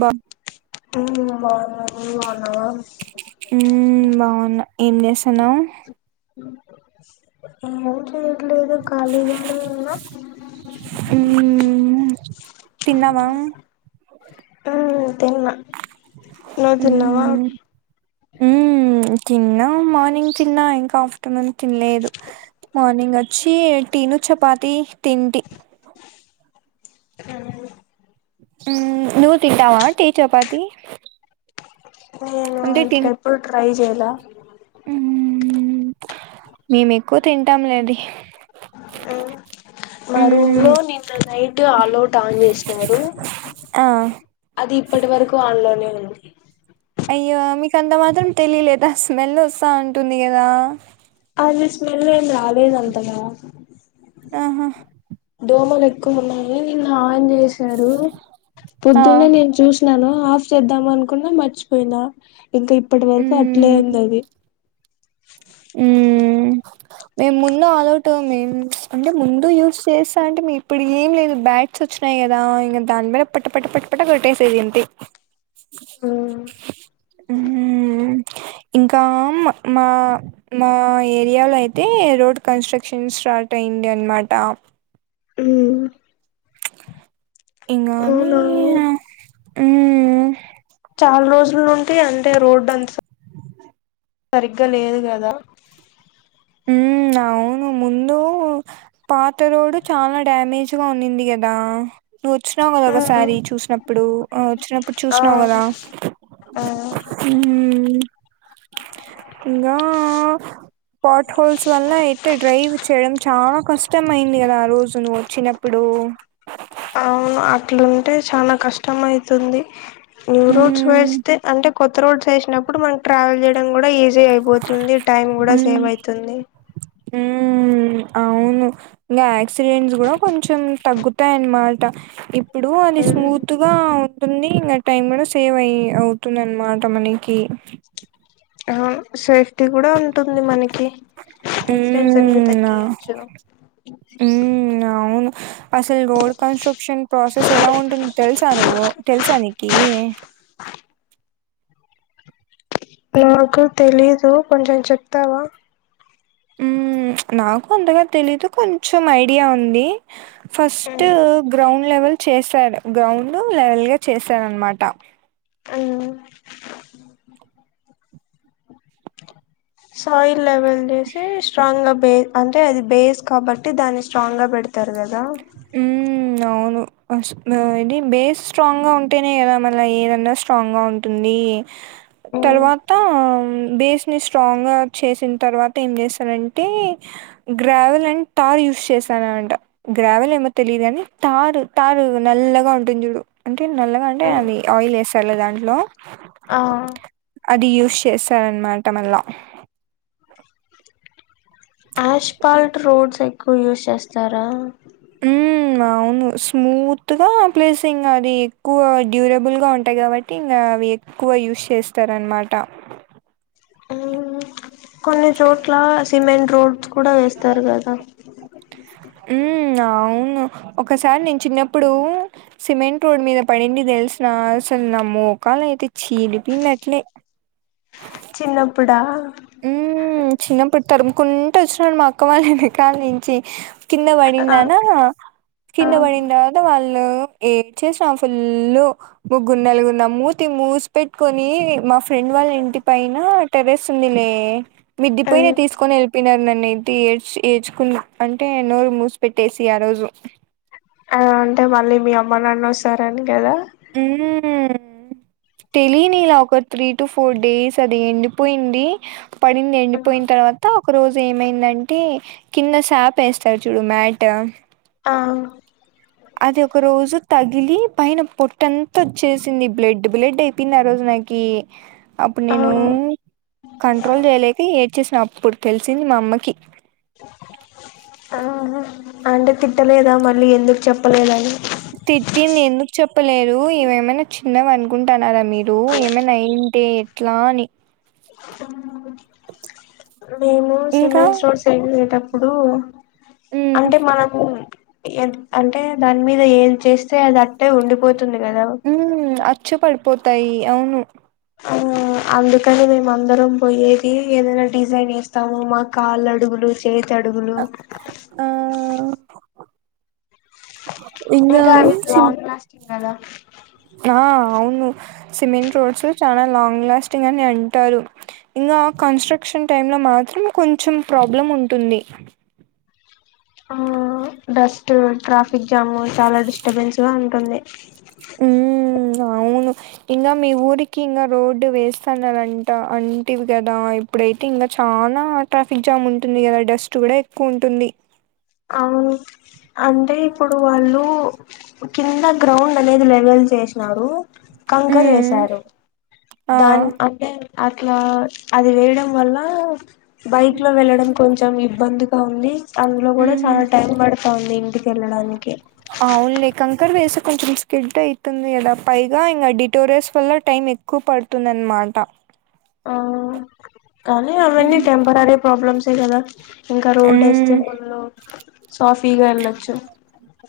బా మన ఎండి సనం ఏంట తిన్నామ అద నా మ్మ్ తిన్నా మార్నింగ్ తిన్నా ఇంకా మం తినలేదు మార్నింగ్ అ చ్చి టీను చపాతి తింటిీ ఆ నువవు తింటావా టే చపాతి ేను అంటే తిన్ అంతప్పు తైజేలా తింటాం లేదు మా రూమ్ మ్మ్ లో నిన్న నైట్ ఆల్ అవుట్ ఆన్ చేసినారు ఆ అది ఇప్పటి వరకు ఆన్ లోనే ఉంది అయ్యో మీక అంత మాత్రం తెలియలేదా స్మెల్ వస్తా ఉంటుంది కదా అదిది స్మెల్ ఏం రాలేద అంతద ఆహా కోమలు ఎక్కువ ఉన్నాయి నిన్న ఆయిన్ చేసి ారు ఆ పొద్దున్నే నేను చూసినను ఆఫ్ చేద్దాం అనుకున్నా మర్చిపోయిందా ఇంకా ఇప్పటి వరకు అట్లే మ్మ్ ఉంది అది మేము ముందు ఆల్వుట్ మేమ్ అంటే ముందు యూస్ చేస్తా అంటే ఇప్పుడు ఏం లేదు బ్యాట్స్ వచ్చినాయి కదా ఇంకా దాని మీద పట్ పట్ట పట్పట్ట కొట్టేసేది ఏంటి ఇంకా మా మా ఏరియాలో అయితే రోడ్ కన్స్ట్రక్షన్ స్టార్ట్ అయింది అనమాట ఉమ్ ఎంగ అవునా అ నాల రోజుల నుండి అంటే రోడ్డు అంత సరిగ్గా లేదు కదా ఉ అవును ముందు పాత రోడ్ చాలా డ్యామేజ్గా ఉన్నింది కదా నువ్వు వచ్చినావు కదా ఒక ఉమ్ సారి చూసినప్పుడు వచ్చినప్పుడు ఆ చూసినావు కదా ఆ ఉహు ఇంకా ట్ హోల్స్ వల్ల ఇ డ్రైవ్ చేయడం చాలా కష్టం ఇష్ట అయింది కదా ఆ రోజు నువ్వు వచ్చినప్పుడు అవును అట్లుంటే చాలా కష్టం అయితుంది న్యూోడ్స్ మ్మ్ వేస్తే అంటే కొత్త రోడ్స్ వేసినప్పుడు మనం ట్రావెల్ చేయడం కూడా ఈజీ అయిపోతుంది టైమ్ కూడా సేవ అయితుంది హ అవును గ యాక్సిడెంట్స్ కూడా కొంచెం తగ్గు తగ్గుతాయి అన్న మాట ఇప్పు ఇప్పుడు అది ఉమ్, స్మూత్ గా ఉంటుంది ఇంకా టైమ్ కూడా సేవ్ అయి అవుతుందినమాట మనకి అవును సేఫ్ టి కూడా ఉంటుంది మనకి యాక్సిడెంట్స్ అనేవి మ్మ్ ఆ తగ్గియచ్చు మ్మ్ అవును అసలు రోడ్ కన్స్ట్రక్షన్ ప్రాసెస్ ఎలా ఉంటుంది తెలుసా నువ్వు తెలుసానికి నాకు తెలీదు కొంచెం చెప్తావా నాకు అంతగా తెలీదు కొంచెం ఐడియా ఉంది ఫస్ట్ ఉమ్ గ్రౌండ్ లెవెల్ చేశాడు గ్రౌండ్ లెవెల్ గా చేశాడు అనమాట సాయిల్ లెవెల్ చేసి స్ట్రాంగ్ గా బేస్ అంటే అది బేస్ కాబట్టి దాన్ని స్ట్రాంగ్ గా పెడతారు కదా హ అవును ఇది బేస్ స్ట్రాంగ్గా ఉంటేనే కదా మళ్ళీ ఏదన్నా స్ట్రాంగ్గా ఉంటుంది తర్వాత బేస్ ని స్ట్రాంగ్ గా చేసిన తర్వాత ఏం చేస్తానంటే గ్రావెల్ అండ్ తార్ యూస్ చేసాననట గ్రావెల్ ఏమో తెలియదు కాని తారు తారు నల్లగా ఉంటుంది చూడు అంటే నల్లగా అంటే అది ఆయిల్ వేస్తారులే దాంట్లో ఆ అది యూస్ చేస్తార అనమాట కట్టమ యాష్పాల్ట్ రోడ్స్ ఎక్కువ యూస్ చేస్తారా అవును స్మూత్గా ప్లేస్ ఇ అది ఎక్కువ డ్యూరబుల్ గా ఉంటాయి కాబట్టి ఇకా అవి ఎక్కువ యూస్ చేస్తారనమాట మ్మ్. కొన్ని చోట్ల సిమెంట్ రోడ్ కూడా వేస్తారు కదా ఉహ్ అవును ఒకసారి నేను చిన్నప్పుడు సిమెంట్ రోడ్ మీద పడింది తెలిసిన అసలు నా మోకాలు అయితే చీడిపింది అట్లే చిన్నప్పుడా ఊ చిన్నప్పుడు తరుముకుంటూ వచ్చినాడు మా అక్క వాళ్ళ ఎనకాల్ నుంచి కిన్న ఆ వడిందనా ఆ కిన్న వడిందద వాళ్ళు ఏడ్చేసి నా ఫులు ముగ్గున్నలుగురు నా మూతి మూసి పెట్టుకొని మాఫ్ ఫ్రెండ్ వాళ్ళ ఇంటిపైన టెర్రస్ వుంది లే మిద్దిపయినే మ్మ్. తీసుకొని ఎళ్ళిపోయినారు నన్ నయితే ఏడ్చి ఏచుకు అంటే నోరు మూసి పెట్టేసి ఆ రోజు అ అంటే మళ్ళీ మీ అమ్మ నాన్న వస్తారని కదా ఊ తెలియని ఇలా ఒక త్రీ టు ఫోర్ డేస్ అది ఎండిపోయింది పడింది ఎండిపోయిన తర్వాత ఒక రోజు ఏమైందంటే కింద శాప వేస్తారు చూడు మ్యాటు ఆ అది ఒక రోజు తగిలి పైన పొట్టంతా వచ్చేసింది బ్లడ్ బ్లడ్ అయిపోయింది ఆ రోజు నాకి అప్పుడు నేను కంట్రోల్ చేయలేక ఏ వచ్చేసిన అప్పుడు తెలిసింది మా అమ్మకి ఆ అంటే తిట్టలేదా మళ్ళీ ఎందుకు చెప్పలేదని తిట్టింది ఎందుకు చెప్పలేరు ఇవేమైనా చిన్నవి అనుకుంటున్నారా మీరు ఏమనా అయుంటే ఎట్లా అని తా ఏమో ఇంకా సిమాన్స్ రోడ్స్ ఎలేటప్ దూ ఉమ్ అంటే మనము ఏంట్ అంటే దాని మీద ఏది చేస్తే అది అట్టే ఉండిపోతు తుంది కదావ్ పోతాయి అవును ఆ అందుకని మేము అందరం పోయేది ఏదైనా డిజైన్ వేస్తాము మా కాళ్ళు అడుగులు చేతడుగులు ఆ ఇంగా ఇంకా అన్ని సిమ్ లాంగ్ లాస్టింగ్ కదా ఆ అవును సిమెంట్ రోడ్స్ చానా లాంగ్ లాస్టింగ్ అని అంటారు ఇంకా కన్స్ట్రక్షన్ టైం లో మాత్రం కొంచెం ప్రాబ్లం ఉంటుంది ఆ డస్ట్ క్రఫ్ ఎగ్జామ్ చాలా డిస్టర్బెన్స్ గా ఉంటుంది ఊ అవును ఇంకా మీ ఊరికి ఇంకా రోడ్డు వేస్తున్నారంట అంటివి కదా ఇప్పుడైతే ఇంకా చానా ట్రాఫిక్ జామ్ ఉంటుంది కదా డస్ట్ కూడా ఎక్కువ ఉంటుంది అవును అంటే ఇప్పుడు వాళ్ళు కింద గ్రౌండ్ అనేది లెవెల్ చేశినారు కంకర్ మ్మ్ వేశారు ఆ దాన్ అంటె అట్లా అది వేయడం వల్లా బైక్ లో వెళ్ళడం కొంచెం ఇబ్బంది కావులీ అందులో గూడా మ్మ్ చాలా టైం బడుతోంది ఇంటి వెళ్ళడానికి అవునులే కంకర్ వేసి కొంచెం స్కిడ్ అయితుంది కదా పైగా ఇంగ డిటోరియాస్ వల్ల టైం ఎక్కువ పడుతుంది అనమాట ఆ కానీ అవన్ని టెంపరీ ప్రాబ్లమ్స్ ఎ కదా ఇంకా రోడ్ ఎస్తే మ్మ్ వళ్ళు సాఫీగా ఎల్లచ్చు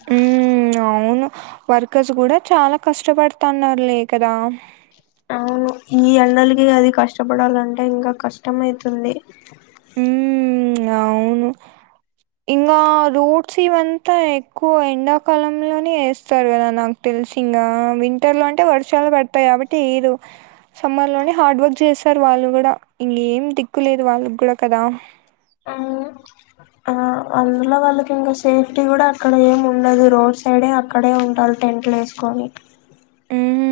హ్మ్. అవును. వర్కర్స్ గూడా చాలా కష్టపడుతాన్నారు లే కదా అవును ఈ ఎండలకి అది కష్టపడాలంటే ఇంకా కష్టం అయితుంది మ్ అవును ఇంకా రోడ్స్ ఇవంతా ఎక్కువ ఎండాకాలంలోనే వేస్తారు కదా నాకు తెలిసి ఇంగా వింటర్ లో అంటే వర్షాలు పడతాయి కాబట్టి ఏదో సమ్మర్ లోనే హార్డ్ వర్క్ చేస్తారు వాళ్ళు గూడా ఇంక ఏం దిక్కులేదు వాళ్ళ కూడా క్కదా మ్ ఆ అందులో వాళ్ళకి ఇంకా సేఫ్టీ గుడా అక్కడ ఏమి ఉండదు రోడ్ సైడే అక్కడే ఉండాలి టెంట్లు వేసుకొని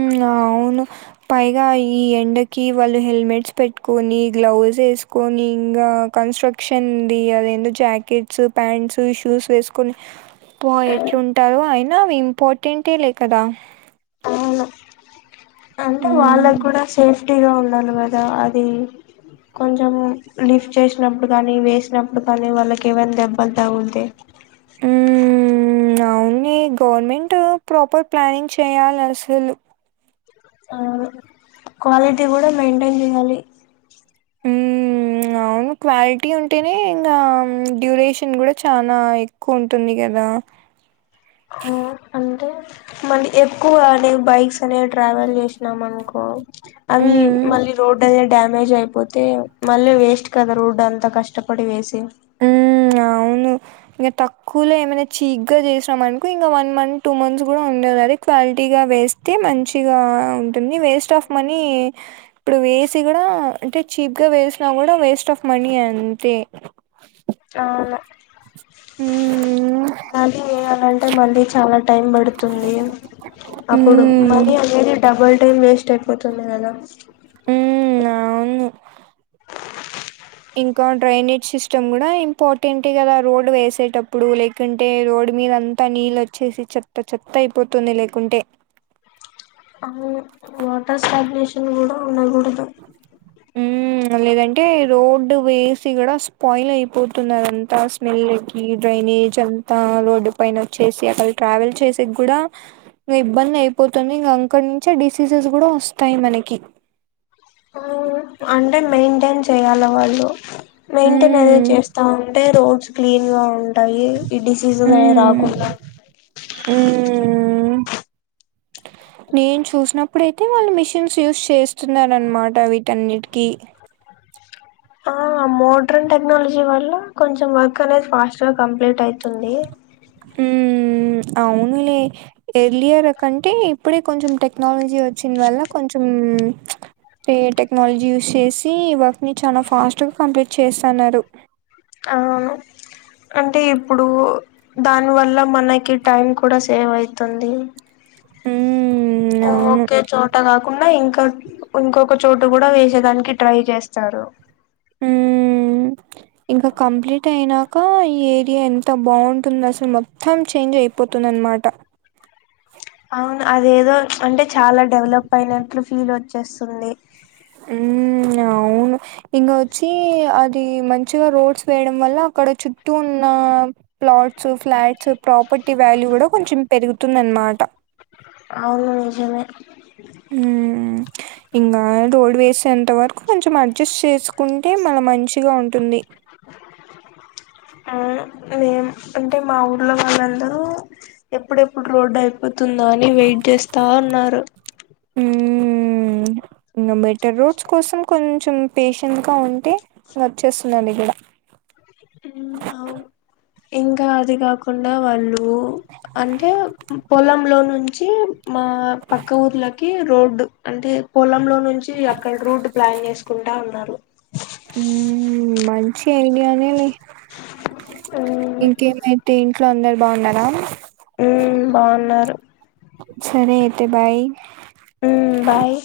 మ్ అవును పైగా ఈ ఎండకి వళ్ళు హెల్మెట్స్ పెట్టుకొని గ్లౌస్ వేసుకొని ఇంగా కన్స్ట్రక్షన్ ఉంది అదేంటో జాకెట్స్ ప్యాంట్స్ షూస్ ఏసుకొని ప ఎట్లుంటారో అయినా అవి ఇంపార్టెంటే లే కదా అవును అంటే హ్మ్. వాళ్ళకు కూడా సేఫ్ ఫ్టీగా ఉండాలి కదా అది కొంచెం లిఫ్ట్ చేశినప్పుడు కానీ వేసినప్పుడు కానీ వాళ్ళకి ఏవైనా దెబ్బలు తగుల్తె అవున్ని గవర్నమెంట్ ప్రాపర్ ప్లానింగ్ చేయాలి అసలు ఆను క్వాలిటీ కూడా మెయింటైన్ చేయాలి మ్ అవును క్వాలిటీ ఉంటేనే ఇంకా డ్యూరేషన్ గూడా చాలా ఎక్కువుంటుంది కదా మళ్ళి ఎక్కువ అనే బైక్స్ అనేవి ట్రావెల్ చేశినాం అనుకో అవి హ్మ్. మళ్ళీ రోడ్ డ్యామేజ్ అయిపోతే మళ్ళీ వేస్ట్ కదా రోడ్ అంతా కష్టపడి వేసి మ్ అవును ఇంగ తక్కువలో ఏమైనా చీప్గా చేసినాం అనుకో ఇంకా వన్ మంత్ టూ మంత్స్ కూడా ఉండే అదది క్వాలిటీగా వేస్తే మంచిగా ఉంటుంది వేస్ట్ ఆఫ్ మనీ ఇప్పుడు వేసి గుడా అంటే చీప్ గా వేసినా కూడా వేస్ట్ ఆఫ్ మనీ అంతే ఆను హ్మ్. మళ్ళీ వెయాలంటే మళ్ళీ చాలా టైం పడుతుంది అప్పుడు హ్మ్. మనీ అనేది డబుల్ టైం వేస్ట్ అయిపోతుంది గదా ఉం ఆవ్ను ఇంకా డ్రైనేజ్ సిస్టమ్ గుడా ఇంపార్టెంట్ కదా రోడ్ వేసేటప్పుడు లేకుంటే రోడ్ మీద అంతా నీళ్ళు వచ్చేసి చెత్త చెత్త అయిపోతుంది లెకుంటే అవును వాటర్ స్టాబ్ [unintelligible] షన్ కూడా ఉన్నా దు ఉమ్ లేదంటే రోడ్డు వేసి గుడ స్పాయిల్ అయిపోతున్నాద్ అంతా స్మెల్కి డ్రైనేజ్ అంతా రోడ్డు పైన వచ్చేసి అక్కడ ట్రావెల్ చేసి కూడా ఇంక ఇబ్బంది అయిపోతుంది ఇంక అక్కడి నుంచే డిసీజెస్ కూడా వస్తాయ్ మనకి అంటే మెయింటన్ చేయాల వాళ్ళు మెయింటైన్ అనే ఉమ్ చేస్తా ఉంటే రోడ్స్ క్లీన్ గా యి ఈ డిసీస్ అయ్ ఉమ్ రాకుండ ఉమ్ నేను చూసినప్పుడయితే వాళ్ళు మిషిన్స్ యూస్ చేస్తున్నర్ అనమాట వీటన్నిటికీ ఆ మోడ్రన్ టెక్నాలజీ వల్ల కొంచెం వర్క్ అనేది ఫాస్ట్గా కంప్లీట్ ఐతుందీ మ్ అవున్లే ఎర్లియర్ కంటే ఇప్పుడే కొంచెం టెక్నాలజీ వచ్చిన్ వల్ల కొంచెం టెక్నాలజీ యూస్ చేసి వర్క్ని చాలా ఫాస్ట్గా కంప్లీట్ చేస్సన్నారు అవును అంటే ఇప్పుడూ దానివల్ల మనకి టైం కూడా సేవ్ ఐతుంది మ్ ఓకే చోట కాకుండ ఇంక ఇంకొక చోట కూడా వేసేదానికి ట్రై చేస్తారు మ్ ఇంకా కంప్లీట్ అయినాక ఈ ఏరియా ఎంత బాగుంటుంది అసలు మొత్తం చేంజ్ అయిపోతుంది అనమాట అవును అదేదో అంటే చాలా డెవలప్ అయినట్లు ఫీల్ వచ్చేస్తుంది మ్ అవును ఇంక వచ్చి అది మంచిగా రోడ్స్ వేయడం వల్ల అక్కడ చుట్టూ ఉన్న ప్లాట్స్ ఫ్లాట్స్ ప్రాపర్టీ వాల్యూ కూడా కొంచెం పెరుగుతుంది అన్మాట అవును నిజమె మ్ ఇంగ రోడ్ వేసేంత వరకు కొంచెం అడ్జస్ట్ చేసుకుంటే మళ మంచిగా ఉంటుంది ఆ మేం అంటే మా ఊర్లో వాళ్ళందరూ ఎప్పుడెప్పుడు రోడ్డు ఐత్ పోతుందా అని వెయిట్ చేస్తా ఉన్నారు మ్ [inaudible] రోడ్స్ కోసం కొంచెం పేషెంట్గా ఉంటే వచ్చేస్తున్నండి గుడ అవున్ ఇంకా అది కాకుండా వాళ్ళు అంటే పొలంలో ను మా పక్క ఊర్లకి రోడ్డ్ అంటే పొలంలో నుంచి అక్కడ రూట్ ప్లాన్ చేసుకుంటా ఉన్నారు మంచి ఐడియానే లే ఉమ్, ఇంకేమైతే ఇంట్లో అందర్ బాగున్నారా మ్ బాగున్నారు సరే అయితే బాయ్ మ్ బాయ్